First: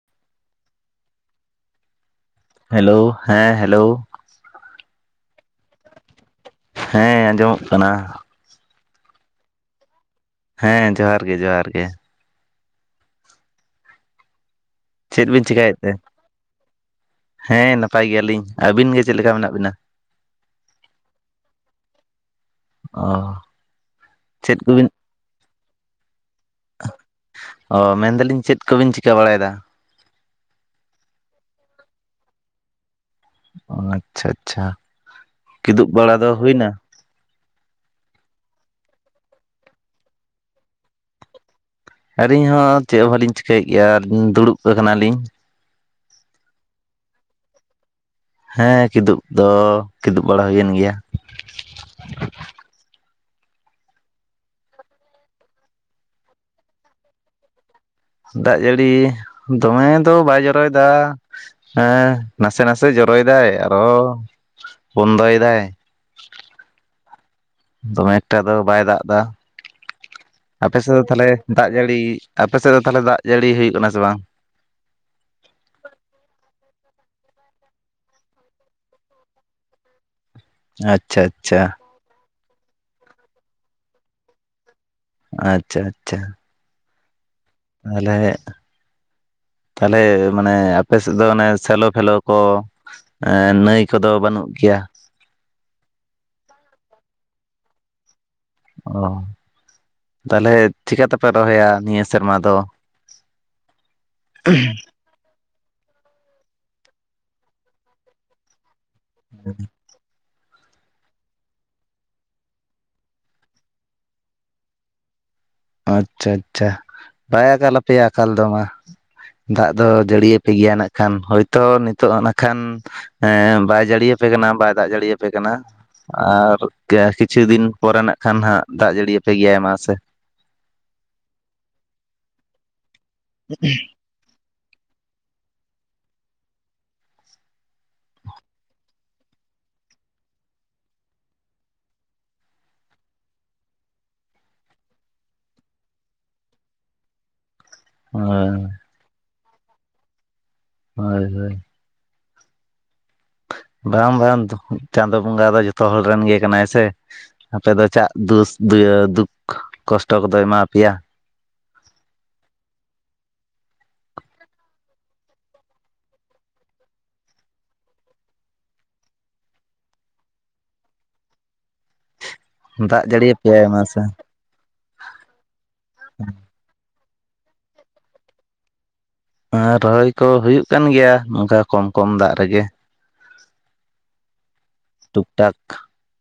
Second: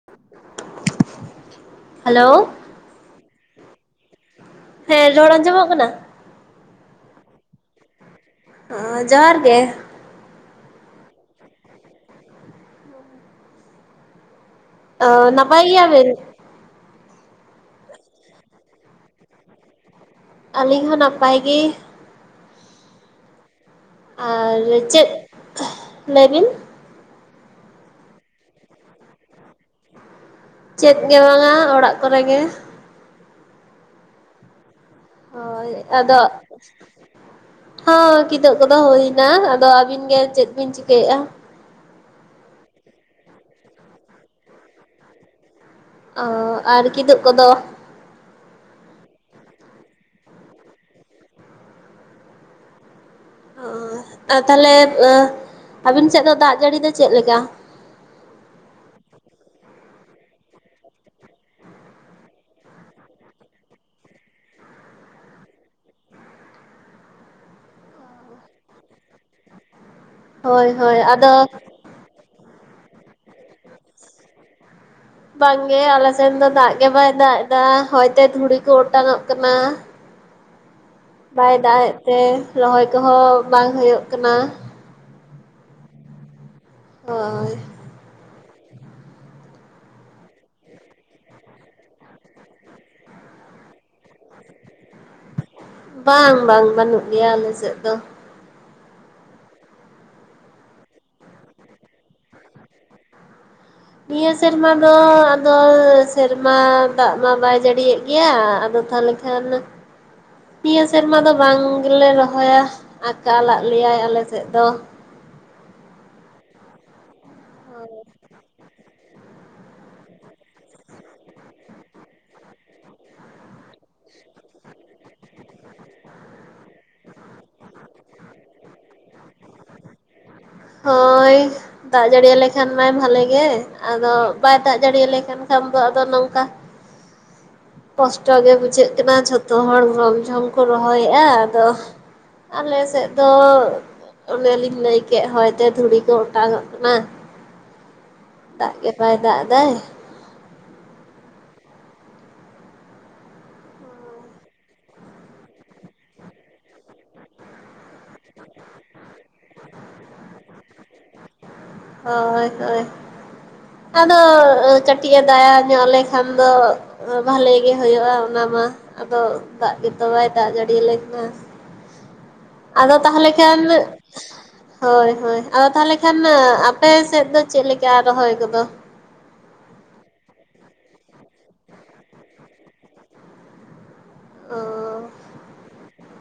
[unintelligible] Hello hello ᱦᱮᱸ hello. ᱦᱮᱸ ᱨᱚᱲ ᱟᱸᱡᱚᱢᱚᱜ ᱠᱟᱱᱟ? ᱦᱮᱸ ᱟᱸᱡᱚᱢᱚᱜ ᱠᱟᱱᱟ᱾ ᱚ ᱡᱚᱦᱟᱨ ᱜᱮ ᱦᱮᱸ ᱡᱚᱦᱟᱨ ᱜᱮ ᱡᱚᱦᱟᱨ ᱜᱮ ᱪᱮᱫ ᱵᱤᱱ ᱱᱟᱯᱟᱭ ᱪᱤᱠᱟᱹᱭᱮᱫ ᱛᱮ? ᱜᱮᱭᱟᱵᱤᱱ ᱦᱮᱸ ᱱᱟᱯᱟᱭ ᱜᱮᱭᱟᱞᱤᱧ᱾ ᱟᱹᱵᱤᱱ ᱜᱮ ᱪᱮᱫ ᱞᱮᱠᱟ ᱢᱮᱱᱟᱜ ᱵᱤᱱᱟ? ᱟᱹᱞᱤᱧ ᱦᱚᱸ ᱱᱟᱯᱟᱭ ᱜᱮ᱾ ᱚ ᱟᱨ ᱪᱮᱫ ᱞᱟᱹᱭ ᱵᱤᱱ? ᱚ ᱢᱮᱱ ᱫᱟᱞᱤᱧ ᱪᱮᱫ ᱠᱚᱵᱤᱱ ᱪᱤᱠᱟᱹ ᱵᱟᱲᱟᱭᱮᱫᱟ? ᱪᱮᱫ ᱜᱮ ᱵᱟᱝᱼᱟ ᱚᱲᱟᱜ ᱠᱚᱨᱮ ᱜᱮ᱾ ᱚ ᱟᱪᱪᱷᱟ ᱟᱪᱪᱷᱟ᱾ ᱦᱚᱭ ᱠᱤᱫᱩᱵ ᱵᱟᱲᱟ ᱫᱚ ᱟᱫᱚ ᱦᱩᱭᱱᱟ ᱦ ᱠᱤᱫᱩᱹ ᱠᱚᱫᱚ ᱦᱩᱭ ᱮᱱᱟ ᱟᱫᱚ ᱟᱹᱵᱤᱱ ᱜᱮ ᱪᱮᱫ ᱵᱤᱱ ᱪᱤᱠᱟᱹᱭᱮᱫᱼᱟ ᱟᱞᱤᱧ ᱦᱚᱸ ᱪᱮᱫ ᱦᱚᱸ ᱵᱟᱹᱞᱤᱧ ᱪᱤᱠᱟᱹᱭᱮᱫ ᱜᱮᱭᱟ ᱫᱩᱲᱩᱵ ᱠᱟᱱᱟᱞᱤᱧ ᱚ ᱟᱨ ᱠᱤᱫᱩᱵ ᱠᱚᱫᱚ ᱦᱮᱸ ᱠᱤᱫᱩᱵ ᱫᱚ ᱠᱤᱫᱩᱵ ᱵᱟᱲᱟ ᱦᱩᱭᱮᱱ ᱜᱮᱭᱟ ᱚ ᱛᱟᱦᱚᱞᱮ ᱟᱹᱵᱤᱱ ᱥᱮᱫ ᱫᱚ ᱫᱟᱜ ᱡᱟᱹᱲᱤ ᱫᱚ ᱪᱮᱫᱞᱮ ᱞᱮᱠᱟ ᱫᱟᱜ ᱡᱟᱹᱲᱤ ᱫᱚᱢᱮ ᱫᱚ ᱵᱟᱭ ᱡᱚᱨᱚᱭᱮᱫᱟ ᱦᱮᱸ ᱱᱟᱥᱮ ᱱᱟᱥᱮ ᱡᱚᱨᱚᱭᱮᱫᱟᱭ ᱟᱨᱚ ᱵᱚᱱᱫᱚᱭᱮᱫᱟᱭ ᱫᱚᱢᱮ ᱮᱠᱴᱟ ᱫᱚ ᱵᱟᱭ ᱫᱟᱜ ᱮᱫᱟ ᱦᱳᱭ ᱟᱯᱮ ᱥᱮᱫ ᱦᱳᱭ ᱫᱚ ᱛᱟᱦᱞᱮ ᱟᱫᱚ ᱫᱟᱜ ᱫᱟᱜ ᱡᱟᱹᱲᱤ ᱟᱯᱮ ᱥᱮᱫ ᱫᱚ ᱛᱟᱦᱞᱮ ᱫᱟᱜ ᱡᱟᱹᱲᱤ ᱦᱩᱭᱩᱜ ᱠᱟᱱᱟ ᱥᱮ ᱵᱟᱝ ᱵᱟᱝᱜᱮ ᱟᱞᱮ ᱥᱮᱱ ᱫᱚ ᱫᱟᱜ ᱜᱮ ᱵᱟᱭ ᱫᱟᱜ ᱮᱫᱟ ᱦᱚᱭᱛᱮ ᱫᱷᱩᱲᱤ ᱠᱚ ᱚᱴᱟᱝ ᱚᱚᱜ ᱠᱟᱱᱟ ᱟᱪᱪᱷᱟ ᱵᱟᱭ ᱟᱪᱪᱷᱟ ᱫᱟᱜ ᱮᱫ ᱛᱮ ᱨᱚᱦᱚᱭ ᱠᱚᱦᱚᱸ ᱵᱟᱝ ᱦᱩᱭᱩᱜ ᱠᱟᱱᱟ ᱟᱪᱪᱷᱟ ᱟᱪᱪᱷᱟ ᱦᱳᱭ ᱟᱞᱮ ᱛᱟᱦᱚᱞᱮ ᱢᱟᱱᱮ ᱟᱯᱮᱮᱥᱮᱫ ᱫᱚ ᱚᱱᱮ ᱥᱮᱞᱳ ᱯᱷᱮᱞᱳ ᱠᱚ ᱱᱟᱹᱭ ᱠᱚᱫᱚ ᱵᱟᱹᱱᱩᱜ ᱜᱮᱭᱟ ᱵᱟᱝ ᱵᱟᱝ ᱵᱟᱹᱱᱩᱜ ᱜᱮᱭᱟ ᱟᱞᱮ ᱥᱮᱫ ᱫᱚ ᱚ ᱛᱟᱦᱚᱞᱮ ᱪᱤᱠᱠᱟ ᱛᱮᱯᱮ ᱨᱚᱦᱚᱭᱟ ᱱᱤᱭᱟᱹ ᱥᱮᱨᱢᱟ ᱫᱚ ᱱᱤᱭᱟᱹ ᱥᱮᱨᱢᱟ ᱫᱚ ᱫᱚ ᱥᱮᱨᱢᱟ ᱫᱟᱜ ᱢᱟ ᱵᱟᱭ ᱡᱟᱹᱲᱤᱭᱮᱜ ᱜᱮᱭᱟ ᱟᱫᱚ ᱛᱟᱦᱞᱮ ᱠᱷᱟᱱ ᱱᱤᱭᱟᱹ ᱥᱮᱨᱢᱟ ᱫᱚ ᱵᱟᱝ ᱜᱮᱞᱮ ᱨᱚᱦᱚᱭᱟ ᱟᱠᱟᱞᱟᱜ ᱞᱮᱭᱟᱭ ᱟᱞᱮᱥᱮᱫ ᱫᱚ ᱟᱪᱪᱷᱟ ᱟᱪᱪᱷᱟ ᱵᱟᱭ ᱟᱠᱟᱞᱟᱯᱮᱭᱟ ᱟᱠᱟᱞ ᱫᱚ ᱢᱟ ᱫᱟᱜ ᱫᱚ ᱡᱟᱹᱲᱤᱭᱟᱯᱮ ᱜᱮᱭᱟ ᱱᱟᱜ ᱠᱷᱟᱱ ᱦᱳᱭᱛᱳ ᱱᱤᱛᱚᱜ ᱱᱟᱜ ᱠᱷᱟᱱ ᱦᱮᱸ ᱵᱟᱭ ᱡᱟᱹᱲᱤᱭᱟᱯᱮ ᱠᱟᱱᱟ ᱵᱟᱭ ᱫᱟᱜ ᱡᱟᱹᱲᱤᱭᱟᱯᱮ ᱠᱟᱱᱟ ᱟᱨ ᱠᱤ ᱟᱠᱷᱤᱨ ᱠᱤᱪᱷᱩ ᱫᱤᱱ ᱯᱚᱨᱮ ᱱᱟᱜ ᱠᱷᱟᱱ ᱦᱟᱸᱟᱜ ᱫᱟᱜ ᱡᱟᱹᱲᱤᱭᱟᱯᱮ ᱜᱮᱭᱟᱭ ᱢᱟ ᱥᱮ ᱦᱳᱭ ᱫᱟᱜ ᱡᱟᱹᱲᱤ ᱭᱟᱞᱮ ᱠᱷᱟᱱ ᱢᱟᱭ ᱵᱷᱟᱞᱮᱜ ᱜᱮ ᱟᱫᱚ ᱵᱟᱭ ᱫᱟᱜ ᱡᱟᱹᱲ ᱟᱞᱮ ᱠᱟᱱ ᱠᱷᱟᱱ ᱫᱚ ᱟᱫᱚ ᱱᱚᱝᱠᱟ ᱠᱚᱥᱴᱚ ᱜᱮ ᱵᱩᱡᱷᱟᱹᱜ ᱠᱟᱱᱟ ᱡᱷᱚᱛᱚ ᱦᱚᱲ ᱨᱚᱢ ᱡᱷᱚᱢ ᱠᱚ ᱨᱚᱦᱚᱭᱮᱜ-ᱟ ᱟᱫᱚ ᱟᱞᱮᱥᱮᱫ ᱫᱚ ᱚᱱᱮᱞᱤᱧ ᱞᱟᱹᱭ ᱠᱮ ᱠᱮᱜ ᱦᱚᱭᱛᱮ ᱫᱷᱩᱲᱤ ᱠᱚ ᱚᱴᱟᱝᱚᱜ ᱠᱟᱱᱟ ᱦᱳᱭ ᱫᱟᱜ ᱜᱮ ᱵᱟᱭ ᱫᱟᱜ ᱫᱟᱭ ᱦᱳᱭ ᱦᱳᱭ ᱵᱟᱝ ᱵᱟᱝ ᱪᱟᱸᱫᱳ ᱵᱚᱸᱜᱟ ᱫᱚ ᱡᱚᱛᱚ ᱦᱚᱲ ᱨᱮᱱ ᱜᱮ ᱠᱟᱱᱟᱭ ᱥᱮ ᱟᱯᱮ ᱫᱚ ᱪᱟᱜ ᱫᱩᱥ ᱫᱩᱭ ᱫᱩᱠ ᱠᱚᱥᱴᱚ ᱠᱚᱫᱚᱭ ᱮᱢᱟ ᱟᱯᱮᱭᱟ ᱦᱳᱭ ᱦᱳᱭ ᱟᱫᱰᱚ ᱠᱟᱹᱴᱤᱡᱮ ᱫᱟᱭᱟ ᱧᱚᱜ ᱟᱞᱮ ᱠᱷᱟᱱ ᱫᱚ ᱵᱷᱟᱞᱮ ᱜᱮ ᱦᱩᱭᱩᱜ-ᱟ ᱚᱱᱟ ᱢᱟ ᱟᱫᱚ ᱫᱟᱜ ᱜᱮᱛᱚ ᱵᱟᱭ ᱫᱟᱜ ᱡᱟᱹᱲᱤᱭᱟᱞᱮᱱ ᱠᱟᱱᱟ ᱟᱫᱚ ᱫᱟᱜ ᱛᱟᱦᱚᱞᱮ ᱠᱷᱟᱱ ᱡᱟᱹᱲᱤᱭᱟᱯᱮᱭᱟᱭ ᱢᱟᱥᱮ ᱦᱳᱭ ᱦᱳᱭ ᱟᱫᱚ ᱛᱟᱦᱞᱮ ᱠᱷᱟᱱ ᱟᱯᱮ ᱥᱮᱫ ᱫᱚ ᱪᱮᱫ ᱞᱮᱠᱟ ᱨᱚᱦᱚᱭ ᱠᱚᱫᱚ ᱟᱨ ᱨᱚᱦᱚᱭ ᱠᱚ ᱦᱩᱭᱩᱜ ᱠᱟᱱ ᱜᱮᱭᱟ ᱱᱚᱝᱠᱟ ᱠᱚᱢ ᱠᱚᱢ ᱫᱟᱜ ᱨᱮᱜᱮ ᱚ ᱴᱩᱠ ᱴᱟᱠ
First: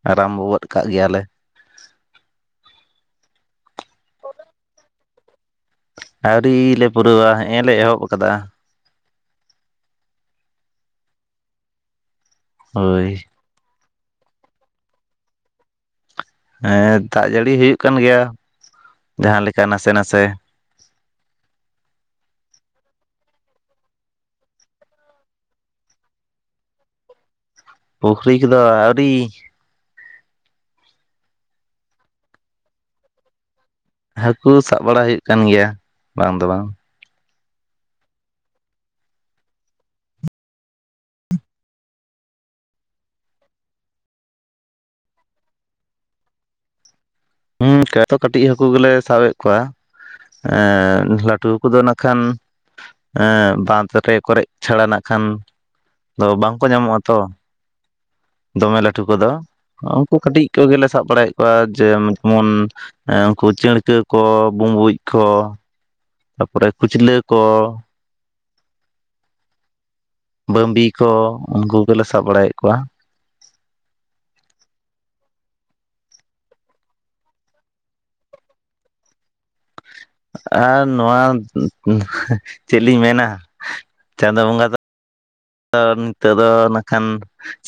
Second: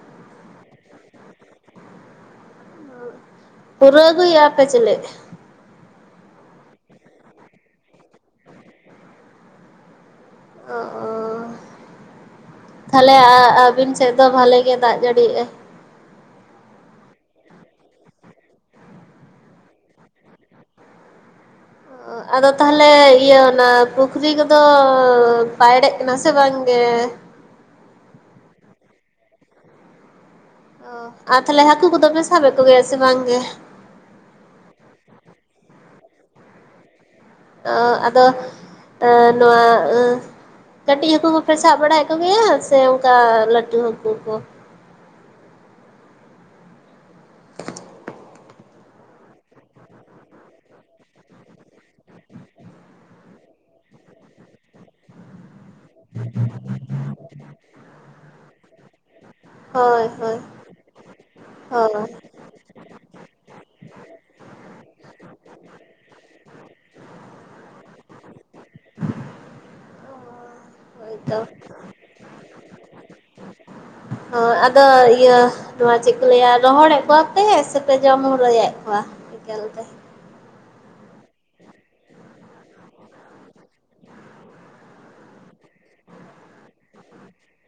ᱟᱨᱟᱢᱵᱚ ᱜᱚᱫ ᱠᱟᱜ ᱜᱮᱭᱟᱞᱮ ᱯᱩᱨᱟᱹ ᱟᱜᱩᱫ ᱭᱮᱜ ᱟ ᱞᱮ ᱪᱮᱞᱮᱫ ᱟᱹᱣᱨᱤ ᱞᱮ ᱯᱩᱨᱟᱹᱣᱟ ᱦᱮᱸᱮ ᱞᱮ ᱮᱦᱚᱵ ᱟᱠᱟᱫᱟ ᱚ ᱚ ᱦᱳᱭ ᱛᱟᱦᱞᱮ ᱟᱹᱵᱤᱱ ᱥᱮᱫ ᱫᱚ ᱵᱷᱟᱞᱮ ᱜᱮ ᱫᱟᱜ ᱡᱟᱹᱲᱤᱭᱮᱜᱼᱟ ᱦᱮᱸ ᱫᱟᱜ ᱡᱟᱹᱲᱤ ᱦᱩᱭᱩᱜ ᱠᱟᱱ ᱜᱮᱭᱟ ᱡᱟᱦᱟᱸ ᱞᱮᱠᱟ ᱱᱟᱥᱮ ᱱᱟᱥᱮ [inaudible] ᱟᱫᱚ ᱛᱟᱦᱞᱮ ᱤᱭᱟᱹ ᱚᱱᱟ ᱯᱩᱠᱷᱨᱤ ᱠᱚᱫᱚ ᱯᱟᱭᱲᱮᱜ ᱠᱟᱱᱟ ᱥᱮ ᱵᱟᱝᱜᱮ ᱯᱩᱠᱷᱨᱤ ᱠᱚᱫᱚ ᱟᱹᱣᱨᱤ ᱚ ᱟᱨ ᱛᱷᱟᱦᱞᱮ ᱦᱟᱹᱠᱩ ᱠᱚᱫᱚᱯᱮ ᱥᱟᱵᱮᱫ ᱠᱚᱜᱮᱭᱟ ᱥᱮ ᱵᱟᱝᱜᱮ ᱦᱟᱹᱠᱩ ᱥᱟᱵ ᱵᱟᱲᱟ ᱦᱩᱭᱩᱜ ᱠᱟᱱ ᱜᱮᱭᱟ ᱵᱟᱝ ᱫᱚ ᱵᱟᱝ ᱚ ᱟᱫᱚ ᱱᱚᱣᱟᱼᱼ ᱠᱟᱹᱴᱤᱡ ᱦᱟᱹᱠᱩ ᱠᱚᱯᱮ ᱥᱟᱵ ᱵᱟᱲᱟᱭᱮᱜ ᱠᱚᱜᱮᱭᱟ ᱥᱮ ᱚᱝᱠᱟ ᱞᱟᱴᱩ ᱦᱟᱹᱠᱩ ᱠᱚ? ᱦᱩᱸ ᱠᱚ ᱛᱚ ᱠᱟᱹᱴᱤᱡ ᱦᱟᱹᱠᱩ ᱜᱮᱞᱮ ᱥᱟᱵᱮᱫ ᱠᱚᱣᱟ᱾ ᱮᱸ ᱞᱟᱹᱴᱩ ᱠᱚ ᱫᱚ ᱱᱟᱠᱷᱟᱱᱼᱼ ᱮᱸ ᱵᱟᱸᱫᱷ ᱨᱮ ᱠᱚᱨᱮᱡ ᱪᱷᱟᱲᱟ ᱱᱟᱜ ᱠᱷᱟᱱ ᱫᱚ ᱵᱟᱝᱠᱚ ᱧᱟᱢᱚᱜ-ᱟ ᱛᱚ ᱫᱚᱢᱮ ᱞᱟᱹᱴᱩ ᱠᱚᱫᱚ᱾ ᱦᱳᱭ ᱩᱝᱠᱩ ᱦᱳᱭ ᱠᱟᱹᱴᱤᱡ ᱠᱚᱜᱮᱞᱮ ᱥᱟᱵ ᱵᱟᱲᱟᱭᱮᱫ ᱠᱚᱣᱟ ᱡᱮ ᱦᱳᱭ ᱢᱚᱱ ᱩᱝᱠᱩ ᱪᱟᱹᱬᱠᱟᱹ ᱠᱚ ᱵᱩᱸᱵᱩᱡ ᱠᱚ ᱛᱟᱯᱚᱨᱮ ᱠᱩᱪᱞᱟᱹ ᱠᱚ ᱵᱟᱸᱵᱤ ᱠᱚ ᱦᱳᱭᱛᱚ ᱩᱱᱠᱩ ᱠᱚᱞᱮ ᱥᱟᱵ ᱵᱟᱲᱟᱭᱮᱫ ᱠᱚᱣᱟ᱾ ᱟᱫᱚ ᱤᱭᱟᱹ ᱱᱚᱣᱟ ᱪᱮᱫ ᱠᱚ ᱞᱟᱹᱭᱟ ᱨᱚᱦᱚᱲᱮᱫ ᱠᱚᱣᱟᱯᱮ ᱥᱮᱯᱮ ᱡᱚᱢ ᱦᱨᱟᱭᱮᱫ ᱠᱚᱣᱟ? ᱮᱠᱟᱞ ᱛᱮ᱾ ᱟᱨ ᱱᱚᱣᱟ ᱪᱮᱫ ᱞᱤᱧ ᱢᱮᱱᱟ ᱪᱟᱸᱫᱚ ᱵᱚᱸᱜᱟ ᱫᱚ ᱛᱚ ᱱᱤᱛᱚᱜ ᱫᱚ ᱱᱟᱜᱠᱷᱟᱱ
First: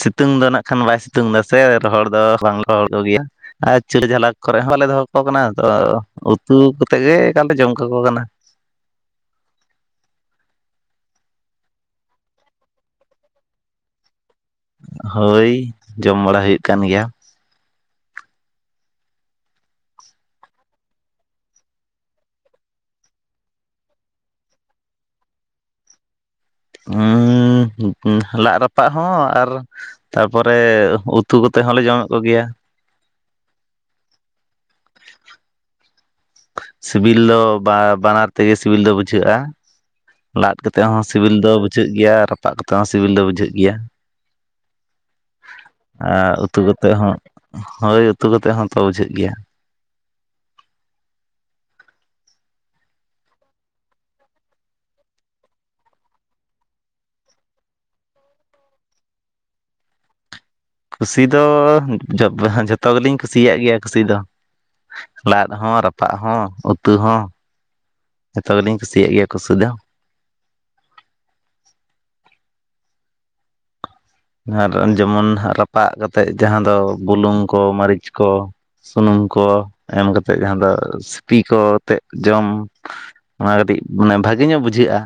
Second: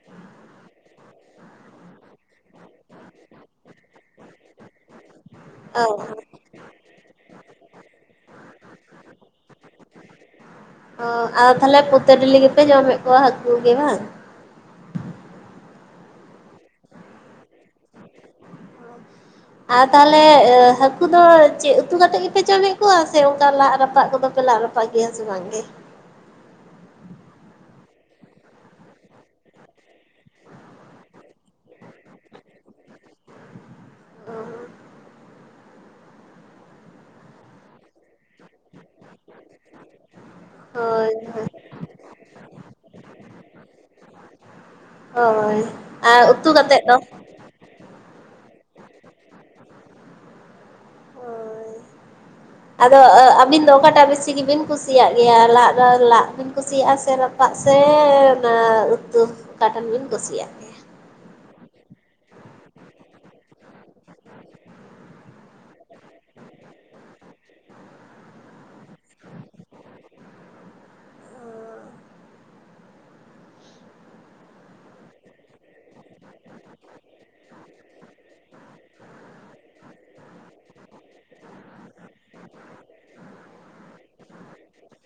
ᱥᱤᱛᱩᱝ ᱫᱚ ᱱᱟᱜᱠᱷᱟᱱ ᱵᱟᱭ ᱥᱤᱛᱩᱝ ᱫᱟ ᱥᱮ ᱨᱚᱦᱚᱲ ᱫᱚ ᱵᱟᱝ ᱨᱚᱦᱚᱲ ᱠᱚᱜᱤᱭᱟ ᱟᱨ ᱪᱩᱞᱦᱟᱹ ᱡᱷᱟᱞᱟᱠ ᱠᱚᱨᱮ ᱦᱚᱸ ᱵᱟᱞᱮ ᱫᱚᱦᱚ ᱠᱚ ᱠᱟᱱᱟ ᱚ ᱛᱚ ᱛᱩ ᱠᱟᱛᱮ ᱜᱮ ᱮᱠᱟᱞ ᱞᱮ ᱡᱚᱢ ᱠᱟᱠᱚ ᱠᱟᱱᱟ᱾ ᱚ ᱟᱨ ᱛᱟᱦᱞᱮ ᱯᱚᱛᱮ ᱰᱤᱞᱤ ᱜᱮᱯᱮ ᱡᱚᱢᱮᱜ ᱠᱚᱣᱟ ᱦᱟᱠᱩ ᱜᱮ ᱵᱟᱝ? ᱦᱳᱭ ᱡᱚᱢ ᱵᱟᱲᱟ ᱦᱩᱭᱩᱜ ᱠᱟᱱ ᱜᱮᱭᱟ᱾ ᱟᱨ ᱛᱟᱦᱞᱮ ᱮᱸ ᱦᱟᱹᱠᱩ ᱫᱚ ᱪᱮᱫ ᱩᱛᱩ ᱠᱟᱛᱮᱫ ᱜᱮᱯᱮ ᱡᱚᱢᱮᱫ ᱠᱚᱣᱟ ᱥᱮ ᱚᱝᱠᱟ ᱞᱟᱜ ᱨᱟᱯᱟᱜ ᱠᱚᱫᱚ ᱯᱮ ᱞᱟᱫ ᱨᱟᱯᱟᱜ [unintelligible] ᱜᱮᱭᱟ ᱥᱮ ᱵᱟᱝ ᱜᱮ? ᱦᱩᱸᱻ ᱞᱟᱜ ᱨᱟᱯᱟᱜ ᱦᱚᱸ ᱟᱨ ᱛᱟᱨᱯᱚᱨᱮ ᱩᱛᱩ ᱠᱚᱛᱮᱫ ᱦᱚᱸᱞᱮ ᱡᱚᱢᱮᱫ ᱠᱚᱜᱮᱭᱟ᱾ [inaudible] ᱥᱤᱵᱤᱞ ᱫᱚ ᱵᱟ ᱵᱟᱱᱟᱨ ᱛᱮᱜᱮ ᱥᱤᱵᱤᱞ ᱫᱚ ᱵᱩᱡᱷᱟᱹᱼᱟ᱾ ᱞᱟᱫ ᱠᱟᱛᱮ ᱦᱚᱸ ᱦᱳᱭ ᱥᱤᱵᱤᱞ ᱫᱚ ᱵᱩᱡᱷᱟᱹ ᱜᱮᱭᱟ ᱨᱟᱯᱟᱜ ᱠᱟᱛᱮ ᱦᱚᱸ ᱥᱤᱵᱤᱞ ᱫᱚ ᱵᱩᱡᱷᱟᱹ ᱜᱮᱭᱟ᱾ ᱦᱳᱭ ᱟᱨ ᱩᱛᱩ ᱠᱟᱛᱮ ᱦᱚᱸ ᱦᱳᱭ ᱩᱛᱩ ᱠᱟᱛᱮ ᱦᱚᱸ ᱛᱚ ᱵᱩᱡᱷᱟᱹᱜ ᱜᱮᱭᱟ᱾ ᱦᱳᱭ ᱟᱫᱚ ᱟᱹᱵᱤᱱ ᱫᱚ ᱚᱠᱟᱴᱟᱜ ᱵᱤᱥᱤ ᱜᱮᱵᱤᱱ ᱠᱩᱥᱤᱭᱟᱜ ᱜᱮᱭᱟ ᱞᱟᱫ ᱫᱚ ᱞᱟ ᱠᱩᱥᱤᱭᱟᱜᱼᱟ ᱥᱮ ᱨᱟᱯᱟᱜ ᱥᱮᱻ ᱱᱛᱩ ᱚᱠᱟᱴᱮᱱ ᱵᱤᱱ ᱠᱩᱥᱤᱭᱟᱼᱟ? ᱠᱩᱥᱤ ᱫᱚ ᱡᱚᱛᱚ ᱜᱮᱞᱤᱧ ᱠᱩᱥᱤᱭᱟᱜ ᱜᱮᱭᱟ ᱠᱩᱥᱤ ᱫᱚ᱾ ᱞᱟᱫ ᱦᱚᱸ ᱨᱟᱯᱟᱜ ᱦᱚᱸ ᱩᱛᱩ ᱦᱚᱸ ᱡᱚᱛᱚ ᱜᱮᱞᱤᱧ ᱠᱩᱥᱤᱭᱟᱜ ᱜᱮᱭᱟ ᱠᱩᱥᱤ ᱫᱚ᱾ ᱟᱨ ᱡᱮᱢᱚᱱ ᱨᱟᱯᱟᱜ ᱠᱟᱛᱮᱫ ᱡᱟᱦᱟᱸ ᱫᱚ ᱵᱩᱞᱩᱝ ᱠᱚ ᱢᱟᱹᱨᱤᱪ ᱠᱚ ᱥᱩᱱᱩᱢ ᱠᱚ ᱮᱢ ᱠᱟᱛᱮᱫ ᱡᱟᱦᱟᱸ ᱫᱚ ᱥᱤᱯᱤ ᱠᱚ ᱟᱛᱮᱫ ᱡᱚᱢ᱾ ᱚᱱᱟ ᱠᱟᱹᱴᱤᱡ ᱢᱟᱱᱮ ᱵᱷᱟᱹᱜᱮ ᱧᱚᱜ ᱵᱩᱡᱷᱟᱹᱜᱼᱟ᱾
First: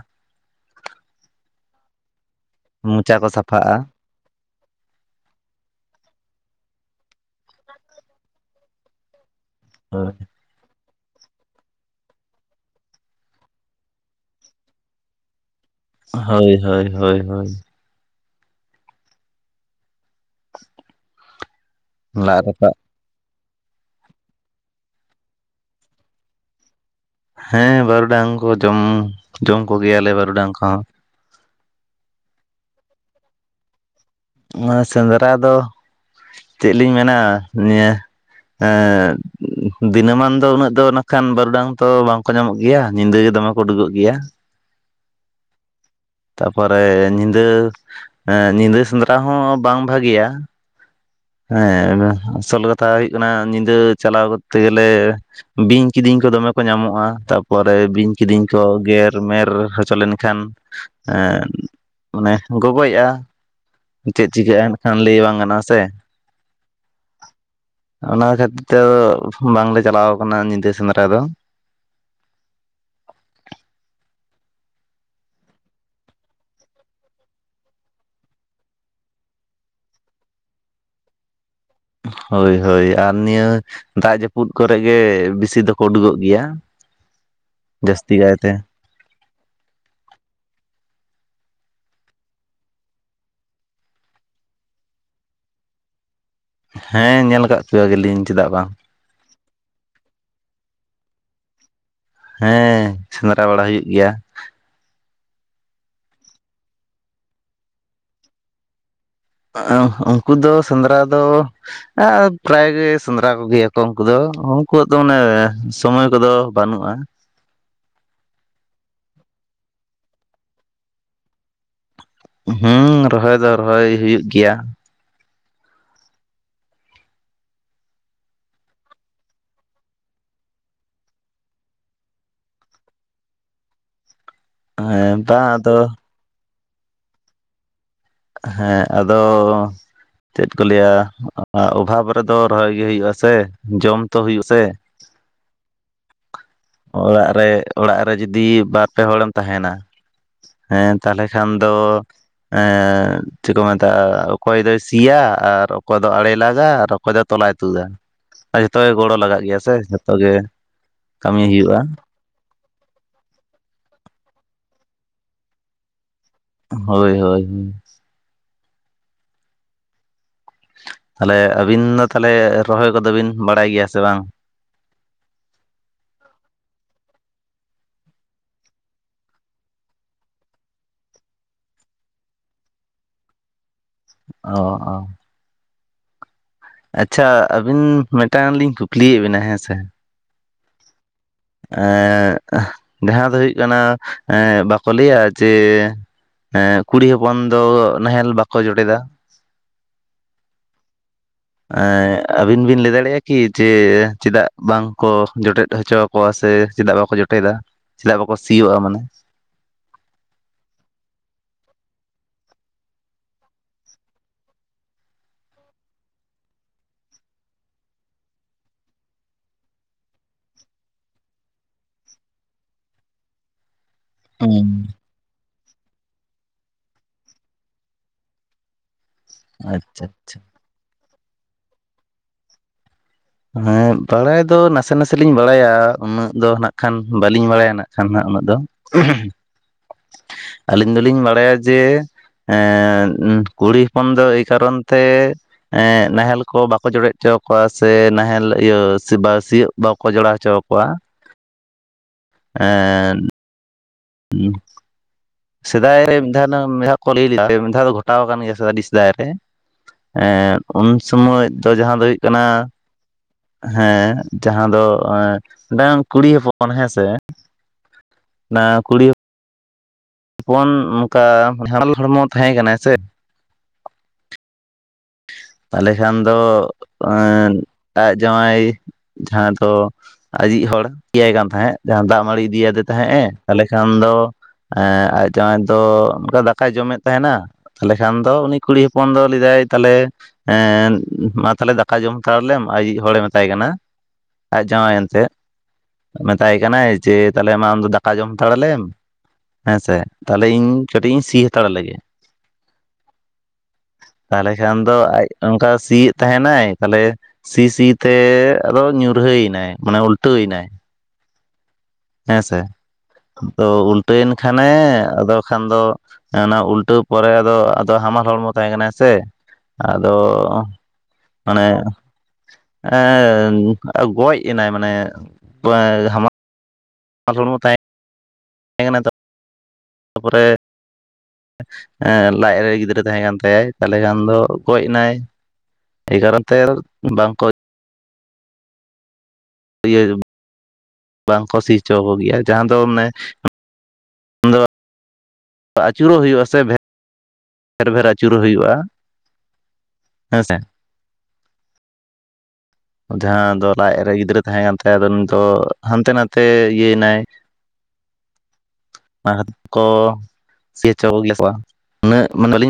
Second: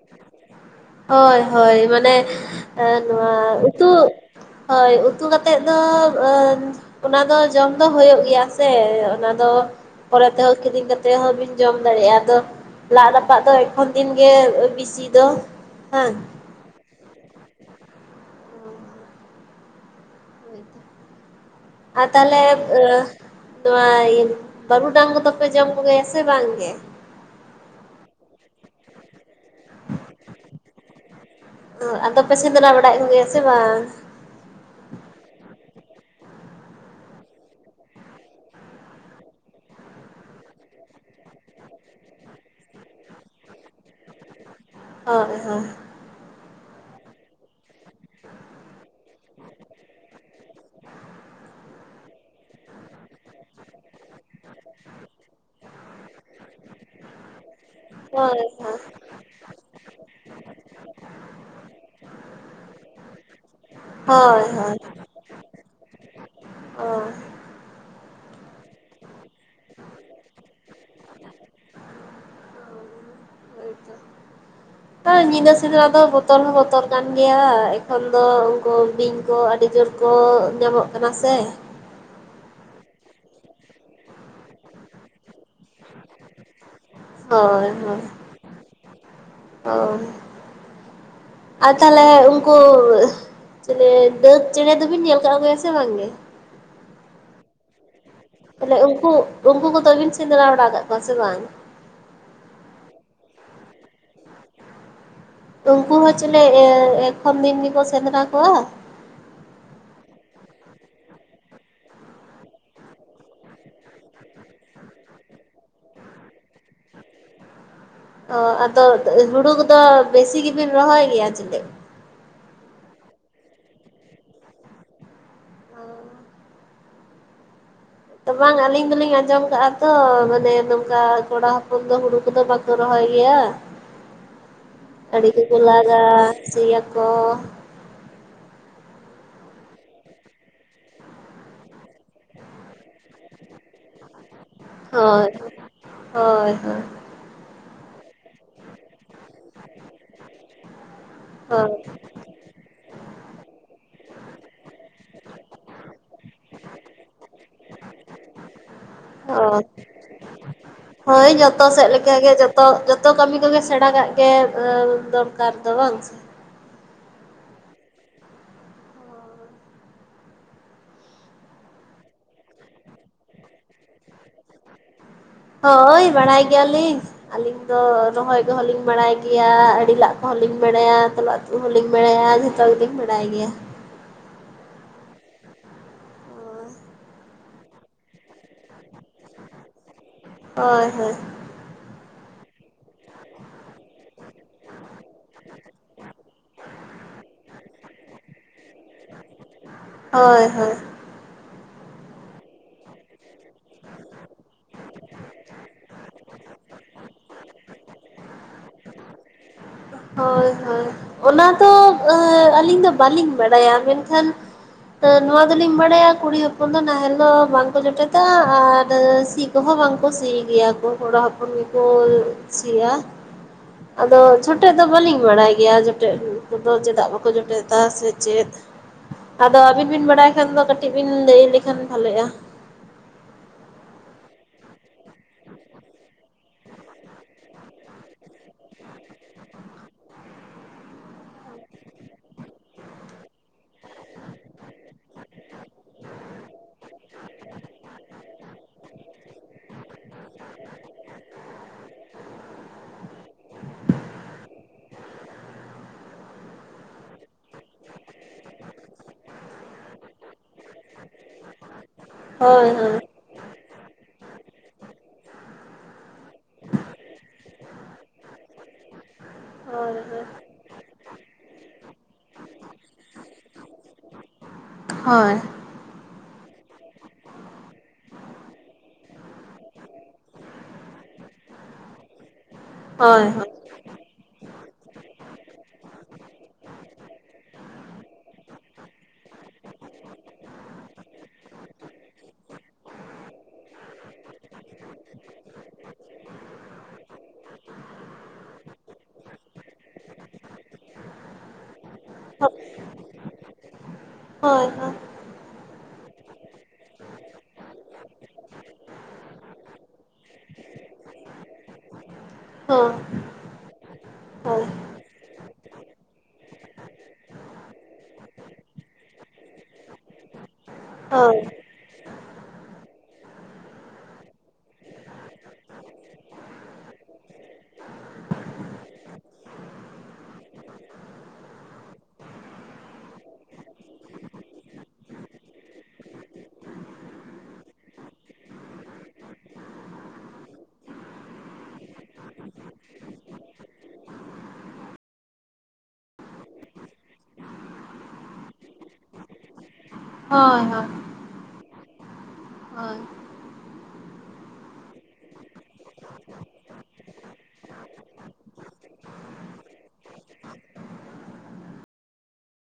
ᱦᱳᱭ ᱦᱳᱭ ᱢᱟᱱᱮ ᱢᱚᱪᱟ ᱠᱚ ᱱᱚᱣᱟ ᱥᱟᱯᱷᱟᱜᱼᱟ ᱩᱛᱩ ᱦᱳᱭ ᱩᱛᱩ ᱠᱟᱛᱮᱫ ᱫᱚ ᱟᱸ ᱚᱱᱟ ᱫᱚ ᱡᱚᱢ ᱫᱚ ᱦᱩᱭᱩᱜ ᱜᱮᱭᱟ ᱥᱮ ᱚᱱᱟ ᱫᱚ ᱯᱚᱨᱮ ᱛᱮᱦᱚᱸ ᱠᱤᱨᱤᱧ ᱠᱟᱛᱮᱜ ᱛᱮᱦᱚᱸ ᱵᱤᱱ ᱡᱚᱢ ᱫᱟᱲᱮᱼᱟ ᱟᱫᱚ ᱞᱟᱫ ᱨᱟᱯᱟᱜ ᱫᱚ ᱮᱠᱷᱚᱱ ᱫᱤᱱ ᱜᱮ ᱵᱤᱥᱤ ᱫᱚ᱾ ᱦᱮᱸ ᱦᱳᱭ ᱦᱳᱭ ᱦᱳᱭ ᱦᱳᱭ᱾ ᱟ ᱛᱟᱦᱚᱞᱮ ᱞᱟᱫ ᱨᱟᱯᱟᱜ ᱱᱚᱣᱟᱹ ᱵᱟᱹᱨᱩᱰᱟᱝ ᱠᱚᱫᱚᱯᱮ ᱡᱚᱢ ᱠᱚᱜᱟᱭᱟ ᱥᱮ ᱵᱟᱝᱜᱮ? ᱦᱮᱸ ᱵᱟᱹᱨᱩᱰᱟᱝ ᱠᱚ ᱡᱚᱢ ᱡᱚᱢ ᱠᱚᱜᱮᱭᱟᱞᱮ ᱵᱟᱹᱨᱩᱰᱟᱝ ᱠᱚᱦᱚᱸ᱾ ᱟᱫᱚ ᱯᱮ ᱥᱮᱫᱨᱟ ᱵᱟᱲᱟᱭᱮᱫ ᱵᱟᱰᱟᱭᱮᱫ ᱠᱚᱜᱮᱭᱟ ᱥᱮ ᱵᱟᱝ? ᱱᱚᱣᱟ ᱥᱮᱸᱫᱽᱨᱟ ᱫᱚ ᱪᱮᱫ ᱞᱤᱧ ᱢᱮᱱᱟ ᱱᱤᱭᱟᱹ ᱮᱸ ᱫᱤᱱᱟᱹᱢᱟᱱ ᱫᱚ ᱩᱱᱟᱹᱜ ᱫᱚ ᱱᱟᱠᱷᱟᱱ ᱵᱟᱹᱨᱩᱰᱟᱝ ᱛᱚ ᱵᱟᱝᱠᱚ ᱧᱟᱢᱚᱜ ᱜᱮᱭᱟ ᱧᱤᱫᱟᱹ ᱜᱮ ᱫᱚᱢᱮ ᱠᱚ ᱩᱰᱩᱠᱚᱜ ᱜᱮᱭᱟ᱾ ᱦᱟᱹᱭ ᱦᱟᱹᱭ᱾ ᱛᱟᱯᱚᱨᱮ ᱧᱤᱫᱟᱹ ᱧᱤᱫᱟᱹ ᱥᱮᱸᱫᱽᱨᱟ ᱦᱚᱸ ᱵᱟᱝ ᱵᱷᱟᱹᱜᱤ ᱭᱟ᱾ ᱦᱮᱸ ᱟᱥᱳᱞ ᱛᱟ ᱦᱩᱭᱩᱜ ᱠᱟᱱᱟ ᱧᱤᱫᱟᱹ ᱪᱟᱞᱟᱣ ᱠᱚᱨᱛᱮ ᱜᱮᱞᱮ ᱵᱤᱧ ᱠᱤᱫᱤᱧ ᱠᱚ ᱫᱚᱢᱮ ᱠᱚ ᱧᱟᱢᱚᱜᱼᱟ ᱯᱚᱨᱮ ᱵᱤᱧ ᱦᱳᱭ ᱠᱤᱫᱤᱧ ᱦᱳᱭ ᱠᱚ ᱜᱮᱨ ᱢᱮᱨ ᱦᱚᱪᱚ ᱞᱮᱱᱠᱷᱟᱱ ᱢᱟᱱᱮ ᱜᱚᱜᱚᱡᱼᱟ᱾ ᱪᱮᱫ ᱦᱳᱭ ᱪᱤᱠᱟᱹᱜᱼᱟ ᱦᱳᱭ ᱢᱮᱱᱠᱷᱟᱱ ᱞᱟᱹᱭ ᱵᱟᱝ ᱜᱟᱱᱚᱜᱼᱟ ᱥᱮ ᱦᱳᱭ ᱚᱱᱟ ᱠᱷᱟᱹᱛᱤᱨ ᱛᱮ ᱵᱟᱝᱞᱮ ᱪᱟᱞᱟᱣ ᱠᱟᱱᱟ ᱧᱤᱫᱟᱹ ᱥᱮᱸᱫᱽᱨᱟ ᱫᱚ ᱦᱳᱭᱛᱚ ᱦᱚ ᱧᱤᱫᱟᱹ ᱥᱮᱸᱤᱫᱨᱟ ᱫᱚ ᱵᱚᱛᱚᱨ ᱦᱚᱸ ᱵᱚᱛᱚᱨ ᱠᱟᱱ ᱜᱮᱭᱟ ᱮᱠᱷᱚᱱ ᱫᱚ ᱩᱱᱠᱩ ᱵᱤᱧ ᱠᱚ ᱟᱹᱰᱤ ᱡᱳᱨᱻᱻ ᱠᱚ ᱧᱟᱢᱚᱜ ᱠᱟᱱᱟ ᱥᱮ ᱦᱳᱭ ᱦᱳᱭ ᱟᱨ ᱱᱤᱭᱟᱹᱻᱻ ᱫᱟ ᱡᱟᱹᱯᱩᱫ ᱠᱚᱨᱮ ᱜᱮ ᱵᱮᱥᱤ ᱫᱚᱠᱚ ᱩᱰᱩᱠᱚᱜ ᱜᱮᱭᱟ ᱦᱳᱭ ᱡᱟᱹᱥᱛᱤ ᱠᱟᱭᱛᱮ ᱦᱳᱭ [unintelligible] ᱟᱨ ᱛᱟᱦᱚᱞᱮ ᱩᱱᱠᱩᱻᱻ ᱪᱮ [unintelligible] ᱪᱮᱬᱮ ᱫᱚᱵᱤᱱ ᱧᱮᱞ ᱠᱟᱸ ᱠᱚᱜᱮᱭᱟ ᱥᱮ ᱵᱟᱝᱜᱮ ᱦᱮᱸ ᱧᱮᱞ ᱠᱟᱫᱻᱻ [unintelligible] ᱜᱮᱞᱤᱧ ᱪᱮᱫᱟᱜᱻᱻ ᱛᱟᱦᱚᱞᱮ ᱩᱱᱠᱩ ᱩᱱᱠᱩ ᱠᱚᱫᱚᱵᱤᱱ ᱥᱮᱸᱫᱽᱨᱟ ᱵᱟᱲᱟ ᱠᱟᱫ ᱠᱚᱣᱟ ᱥᱮ ᱵᱟᱝ ᱦᱮᱸ ᱥᱮᱸᱫᱽᱨᱟ ᱵᱟᱲᱟ ᱦᱩᱭᱩᱜ ᱜᱮᱭᱟ ᱩᱱᱠᱩ ᱦᱚᱸ ᱪᱚᱞᱮᱫ ᱮᱠᱷᱚᱱ ᱫᱤᱱ ᱜᱮᱠᱚ ᱥᱮᱸᱫᱽᱨᱟ ᱠᱚᱣᱟ ᱩᱱᱠᱩ ᱫᱚ ᱥᱮᱸᱫᱽᱨᱟ ᱫᱚᱻᱻ ᱟᱸ ᱯᱨᱟᱭ ᱜᱮ ᱥᱮᱸᱫᱽᱨᱟ ᱠᱚᱜᱮᱭᱟᱠᱚ ᱩᱱᱠᱩ ᱫᱚ ᱩᱱᱠᱩᱣᱟᱜ ᱫᱚ ᱢᱟᱱᱮ ᱥᱚᱢᱚᱭ ᱠᱚᱫᱚ ᱵᱟᱹᱱᱩᱜᱼᱟ ᱚ ᱟᱫᱚ ᱦᱩᱲᱩ ᱠᱚᱫᱚ ᱵᱮᱥᱤ ᱜᱮᱵᱤᱱ ᱨᱚᱦᱚᱭ ᱜᱮᱭᱟ ᱪᱮᱫ ᱦᱩᱸ ᱨᱚᱦᱚᱭ ᱫᱚ ᱨᱚᱦᱚᱭ ᱦᱩᱭᱩᱜ ᱜᱮᱭᱟ ᱾ [inaudible] ᱵᱟᱝ ᱟᱹᱞᱤᱧ ᱫᱚᱞᱤᱧ ᱟᱸᱡᱚᱢ ᱠᱟᱜ-ᱟ ᱛᱚ ᱢᱟᱱᱮ ᱱᱚᱝᱠᱟ ᱠᱚᱲᱟ ᱦᱚᱯᱚᱱ ᱫᱚ ᱦᱩᱲᱩ ᱠᱚᱫᱚ ᱵᱟ ᱼᱼ ᱛᱳ ᱨᱚᱦᱚᱭ ᱜᱮᱭᱟ ᱾ [inaudible] ᱦᱮᱸ ᱟᱹᱰᱤ ᱠᱚᱠᱚ ᱵᱟᱝ ᱟᱫᱚ ᱞᱟᱠᱜᱟ ᱥᱩᱭᱟᱹ ᱠᱚ ᱦᱮᱸ ᱟᱫᱚ ᱼᱼ ᱪᱮᱫ ᱠᱚ ᱞᱟᱹᱭᱟ ᱚᱵᱷᱟᱵᱽ ᱨᱮᱫᱚ ᱨᱚᱦᱚᱭ ᱜᱮ ᱦᱩᱭᱩᱜ-ᱟ ᱥᱮ ᱡᱚᱢ ᱛᱚ ᱦᱩᱭᱩᱜ-ᱟ ᱥᱮ ᱾ ᱦᱳᱭ ᱦᱳᱭ ᱦᱳᱭ ᱚᱲᱟᱜ ᱨᱮ ᱚᱲᱟᱜ ᱨᱮ ᱡᱩᱫᱤ ᱵᱟᱨ ᱯᱮ ᱦᱚᱲᱮᱢ ᱛᱟᱦᱮᱱᱟ ᱾ ᱦᱮᱸ ᱛᱟᱦᱚᱞᱮ ᱠᱷᱟᱱ ᱦᱳᱭ ᱫᱚ ᱪᱮᱫ ᱠᱚ ᱢᱮᱛᱟᱜ-ᱟ ᱼᱼ ᱚᱠᱚᱭ ᱫᱚᱭ ᱥᱤᱭᱟ ᱟᱨ ᱚᱠᱚᱭ ᱫᱚ ᱟᱲᱮ ᱼᱼ ᱞᱟᱜᱟ ᱟᱨ ᱚᱠᱚᱭ ᱫᱚᱭ ᱛᱚᱞᱟᱭ ᱛᱩᱫᱟ ᱟᱨ ᱡᱷᱚᱛᱚ ᱜᱮ ᱜᱚᱲᱚ ᱞᱟᱜᱟᱜ ᱜᱮᱭᱟ ᱦᱳᱭ ᱥᱮ ᱡᱷᱚᱛᱚ ᱜᱮ ᱾ ᱦᱳᱭ ᱡᱚᱛᱚ ᱥᱮᱫ ᱞᱮᱠᱟ ᱾ [unintelligible] ᱡᱚᱛᱚ ᱡᱚᱛᱚ ᱠᱟᱹᱢᱤ ᱠᱚᱜᱮ ᱥᱮᱬᱟ ᱠᱟᱜ ᱜᱮ ᱫᱚᱨᱠᱟᱨ ᱫᱚ ᱵᱟᱝ ᱥᱮ ᱾ ᱦᱳᱭ ᱦᱳᱭ ᱦᱳᱭ ᱾ ᱛᱟᱦᱚᱞᱮ ᱟᱹᱵᱤᱱ ᱫᱚ ᱛᱟᱦᱚᱞᱮ ᱨᱚᱦᱚᱭ ᱠᱚᱫᱚ ᱵᱤᱱ ᱵᱟᱲᱟᱭ ᱜᱮᱭᱟ ᱥᱮ ᱵᱟᱝ? ᱦᱳᱭ ᱵᱟᱲᱟᱭ ᱜᱮᱭᱟᱞᱤᱧ ᱾ ᱟᱹᱞᱤᱧ ᱫᱚ ᱨᱚᱦᱚᱭ ᱠᱚᱦᱚᱸ ᱞᱤᱧ ᱵᱟᱲᱟᱭ ᱜᱮᱭᱟ ᱟᱹᱲᱤ ᱞᱟᱜ ᱠᱚᱦᱚᱸ ᱞᱤᱧ ᱵᱟᱲᱟᱭᱟ [unintelligible] ᱯᱩ ᱦᱚᱞᱤᱧ ᱵᱟᱲᱟᱭᱟ ᱟᱨ ᱡᱷᱚᱛᱚ ᱜᱮᱞᱤᱧ ᱵᱟᱲᱟᱭ ᱜᱮᱭᱟ ᱾ ᱚ ᱚ ᱟᱪᱪᱷᱟ ᱟᱹᱵᱤᱱ ᱢᱤᱫᱴᱟᱝ ᱞᱤᱧ ᱠᱩᱠᱞᱤᱭᱮᱫ ᱵᱤᱱᱟ ᱦᱮᱸ ᱥᱮ? ᱦᱳᱭ ᱦᱳᱭ ᱮᱜ ᱡᱟᱦᱟᱸ ᱫᱚ ᱦᱩᱭᱩᱜ ᱠᱟᱱᱟ ᱼᱼ ᱮᱜ ᱵᱟᱠᱚ ᱞᱟᱹᱭᱟ ᱡᱮ ᱠᱩᱲᱤ ᱦᱚᱯᱚᱱ ᱫᱚ ᱱᱟᱦᱮᱞ ᱵᱟᱠᱚ ᱡᱚᱴᱮᱫᱟ? ᱦᱳᱭ ᱦᱳᱭ ᱟᱹᱵᱤᱱ ᱵᱤᱱ ᱞᱟᱹᱭ ᱫᱟᱲᱮᱭᱟᱜ-ᱟ ᱠᱤ ᱡᱮ ᱪᱮᱫᱟᱜ ᱵᱟᱝᱠᱚ ᱡᱚᱴᱮᱫ ᱦᱚᱪᱚ ᱼᱼ [unintelligible] ᱥᱮ ᱪᱮᱫᱟᱜ ᱵᱟᱠᱚ ᱡᱚᱴᱮᱫᱟ ᱪᱮᱫᱟᱜ ᱵᱟᱠᱚ ᱥᱤᱭᱳ-ᱟ ᱢᱟᱱᱮ ᱼᱼ ᱦᱳᱭ ᱦᱳᱭ ᱚᱱᱟ ᱫᱚ ᱟᱹᱞᱤᱧ ᱫᱚ ᱵᱟᱹᱞᱤᱧ ᱵᱟᱲᱟᱭᱟ ᱢᱮᱱᱠᱷᱟᱱ ᱼᱼ ᱱᱚᱣᱟ ᱫᱚᱞᱤᱧ ᱵᱟᱲᱟᱭᱟ ᱠᱩᱲᱤ ᱦᱚᱯᱚᱱ ᱫᱚ ᱱᱟᱦᱮᱞ ᱫᱚ ᱵᱟᱝᱠᱚ ᱡᱚᱴᱮᱫᱟ ᱟᱨ ᱥᱤ ᱼᱼ [unintelligible] ᱵᱟᱝ ᱠᱚ ᱥᱤ ᱜᱮᱭᱟ ᱠᱚ ᱠᱚᱲᱟ ᱦᱚᱯᱚᱱ ᱜᱮᱠᱚ ᱥᱤᱭᱟ ᱾ [inaudible] ᱟᱫᱚ ᱦᱩᱸ ᱪᱷᱚᱴᱮᱫ ᱫᱚ ᱵᱟᱹᱞᱤᱧ ᱵᱟᱲᱟᱭ ᱜᱮᱭᱟ ᱡᱚᱴᱮᱫ ᱠᱚᱫᱚ ᱪᱮᱫᱟᱜ ᱵᱟᱠᱚ ᱡᱚᱴᱮᱫᱟ ᱥᱮ ᱪᱮᱫ ᱾ ᱟᱫᱚ ᱟᱹᱵᱤᱱ ᱵᱤᱱ ᱟᱪᱪᱷᱟ ᱟᱪᱪᱷᱟ ᱵᱟᱲᱟᱭ ᱠᱷᱟᱱ ᱫᱚ ᱠᱟᱹᱴᱤᱡ ᱵᱤᱱ ᱞᱟᱹᱭ ᱞᱮᱠᱷᱟᱱ ᱵᱷᱟᱞᱮᱜ-ᱟ᱾ ᱦᱮᱸ ᱵᱟᱲᱟᱭ ᱫᱚ ᱱᱟᱥᱮ ᱱᱟᱥᱮ ᱞᱤᱧ ᱵᱟᱲᱟᱭᱟ ᱩᱱᱟᱹᱜ ᱫᱚ ᱱᱟᱜ ᱠᱷᱟᱱ ᱵᱟᱹᱞᱤᱧ ᱵᱟᱲᱟᱭᱟ ᱱᱟᱜ ᱠᱷᱟᱱ ᱱᱟᱜ ᱩᱱᱟᱹᱜ ᱫᱚ ᱟᱹᱞᱤᱧ ᱫᱚᱞᱤᱧ ᱵᱟᱲᱟᱭᱟ ᱡᱮ ᱼᱼ ᱮᱸ ᱠᱩᱲᱤ ᱦᱚᱯᱚᱱ ᱫᱚ ᱮᱹᱭ ᱠᱟᱨᱚᱱ ᱛᱮ ᱼᱼ ᱮᱸ ᱱᱟᱦᱮᱞ ᱠᱚ ᱵᱟᱠᱚ ᱡᱚᱲᱮᱫ ᱪᱚ ᱠᱚᱣᱟ ᱥᱮ ᱱᱟᱦᱮᱸ [unintelligible] ᱥᱤᱭᱟᱹᱜ ᱵᱟᱠᱚ ᱡᱚᱲᱟᱣ ᱦᱚᱪᱚ ᱟᱠᱚᱣᱟ [inaudible] ᱮᱸ [unintelligible] [inaudible] ᱥᱮᱫᱟᱭ ᱨᱮ ᱢᱤᱫ ᱫᱷᱟᱣ ᱢᱤᱫ ᱫᱷᱟᱣ ᱠᱚ ᱞᱟᱹᱭ ᱞᱮᱫᱟ ᱢᱤᱫ ᱫᱷᱟᱣ ᱫᱚ ᱜᱷᱚᱴᱟᱣ ᱟᱠᱟᱱ ᱜᱮᱭᱟ ᱥᱮ ᱟᱹᱰᱤ ᱥᱮᱫᱟᱭ ᱨᱮ ᱮᱸᱜ ᱩᱱ ᱥᱚᱢᱚᱭ ᱫᱚ ᱡᱟᱦᱟᱸ ᱫᱚ ᱦᱩᱭᱩᱜ ᱠᱟᱱᱟ ᱦᱳᱭ ᱼᱼ ᱦᱳᱭ ᱦᱮᱸ ᱡᱟᱦᱟᱸ ᱫᱚ ᱢᱤᱫᱟᱝ ᱠᱩᱲᱤ ᱦᱚᱯᱚᱱ ᱦᱮᱸ ᱥᱮ ᱼᱼ ᱱᱟ ᱠᱩᱲᱤ [inaudible] [unintelligible] ᱚᱱᱠᱟ [unintelligible] ᱦᱚᱲᱢᱚ ᱛᱟᱦᱮᱸ ᱠᱟᱱᱟ ᱥᱮ ᱼᱼ ᱦᱳᱭ ᱛᱟᱦᱚᱞᱮ ᱠᱷᱟᱱ ᱫᱚ ᱟᱡ ᱡᱟᱶᱟᱭ ᱼᱼ ᱡᱟᱦᱟᱸ ᱫᱚ ᱟᱡᱤᱡ ᱦᱚᱲ ᱤᱫᱤᱭᱟᱭ ᱠᱟᱱ ᱛᱟᱦᱮᱸᱫ ᱡᱟᱦᱟᱸ ᱫᱟᱜ ᱢᱟᱹᱲᱤ ᱤᱫᱤ ᱟᱫᱮ ᱛᱟᱦᱮᱸᱫ ᱮ ᱦᱳᱭ ᱦᱳᱭ ᱛᱟᱦᱚᱞᱮ ᱠᱷᱟᱱ ᱫᱚ ᱟᱡ ᱡᱟᱣᱟᱭ ᱫᱚ ᱚᱱᱠᱟ ᱫᱟᱠᱟᱭ ᱡᱚᱢᱮᱫ ᱛᱟᱦᱮᱱᱟ ᱛᱟᱦᱚᱞᱮ ᱠᱷᱟᱱ ᱫᱚ ᱩᱱᱤ ᱠᱩᱲᱤ ᱦᱚᱯᱚᱱ ᱫᱚ ᱞᱟᱹᱭ ᱫᱟᱭ ᱛᱟᱦᱚᱞᱮ ᱮᱸ ᱢᱟ ᱛᱟᱦᱚᱞᱮ ᱫᱟᱠᱟ ᱡᱚᱢ ᱦᱟᱛᱟᱲ ᱞᱮᱢ ᱟᱭᱤᱡ ᱦᱚᱲᱮ ᱢᱮᱛᱟᱭ ᱠᱟᱱᱟ ᱟᱡ ᱡᱟᱶᱟᱭ ᱮᱱᱛᱮ ᱢᱮᱛᱟᱭ ᱠᱟᱱᱟᱭ ᱡᱮ ᱛᱟᱦᱚᱞᱮ ᱢᱟ ᱟᱢᱫᱚ ᱫᱟᱠᱟ ᱡᱚᱢ ᱦᱟᱛᱟᱲ ᱞᱮᱢ ᱦᱮᱸᱥᱮ ᱛᱟᱦᱚᱞᱮ ᱤᱧ ᱠᱟᱹᱴᱤᱡ ᱤᱧ ᱥᱤ ᱦᱟᱛᱟᱲ ᱞᱮᱜᱮ ᱛᱟᱦᱞᱮ ᱦᱳᱭ ᱠᱷᱟᱱ ᱦᱳᱭ ᱫᱚ ᱟᱡ ᱚᱱᱠᱟ ᱥᱤᱭᱮᱫ ᱛᱟᱦᱮᱱᱟᱭ ᱛᱟᱦᱚᱞᱮ ᱥᱤ ᱥᱤ ᱛᱮ ᱟᱫᱚ ᱧᱩᱨᱦᱟᱹᱭ ᱮᱱᱟᱭ ᱢᱟᱱᱮ ᱩᱞᱴᱟᱹᱣ ᱱᱟᱭ ᱦᱮᱸ ᱥᱮ ᱦᱳᱭ ᱟᱫᱚ ᱩᱞᱴᱟᱹᱭᱮᱱ ᱦᱳᱭ ᱠᱷᱟᱱᱮ ᱟᱫᱚ ᱠᱷᱟᱱ ᱫᱚ ᱚᱱᱟ ᱩᱞᱴᱟᱹᱣ ᱯᱚᱨᱮ ᱟᱫᱚ ᱟᱫᱚ ᱦᱟᱢᱟᱞ ᱦᱚᱲᱢᱚ ᱛᱟᱦᱮᱸ ᱠᱟᱱᱟᱭ ᱥᱮ ᱟᱫᱚ ᱦᱳᱭ ᱢᱟᱱᱮ ᱮᱸ ᱜᱚᱡ ᱮᱱᱟᱭ ᱢᱟᱱᱮ [unintelligible] [unintelligible] ᱛᱟᱦᱮᱸ ᱮᱱᱟ [unintelligible] ᱫᱚ ᱛᱟᱯᱚᱨᱮ ᱞᱟᱡ ᱨᱮ ᱜᱤᱫᱽᱨᱟᱹ ᱛᱟᱦᱮᱸᱠᱟᱱ ᱛᱟᱭᱟᱭ ᱛᱟᱦᱚᱞᱮ ᱠᱷᱟᱱ ᱫᱚ ᱜᱚᱡ ᱮᱱᱟᱭ ᱮ ᱠᱟᱨᱚᱱ ᱛᱮ ᱵᱟᱝᱠᱚ [unintelligible] ᱵᱟᱝᱠᱚ ᱥᱤ ᱦᱚᱪᱚ ᱠᱚᱜᱮᱭᱟ ᱡᱟᱦᱟᱸ ᱫᱚ ᱢᱟᱱᱮ ᱫᱚ ᱟᱹᱪᱩᱨᱚᱜ ᱦᱩᱭᱩᱜᱼᱟ ᱥᱮ, ᱵᱮᱨᱵᱷᱮᱨ ᱟᱹᱪᱩᱨᱚᱜ ᱦᱩᱭᱩᱜᱼᱟ ᱦᱮᱸᱥᱮ ᱦᱳᱭ ᱦᱳᱭ ᱦᱳᱭ ᱡᱟᱦᱟᱸ ᱫᱚ ᱞᱟᱡᱨᱮ ᱜᱤᱫᱽᱨᱟᱹ ᱛᱟᱦᱮᱸ ᱠᱟᱱ ᱛᱟᱭᱟ ᱟᱫᱚ ᱩᱱᱤ ᱫᱚ ᱦᱟᱱᱛᱮ ᱱᱟᱛᱮ ᱤᱭᱟᱹᱭ ᱱᱟᱭ [inaudible] ᱟᱨ ᱠᱚ ᱥᱤ ᱦᱚᱪᱚ ᱠᱚᱜᱮᱭᱟ [unintelligible] ᱩᱱᱟᱹᱜ ᱢᱟᱱᱮ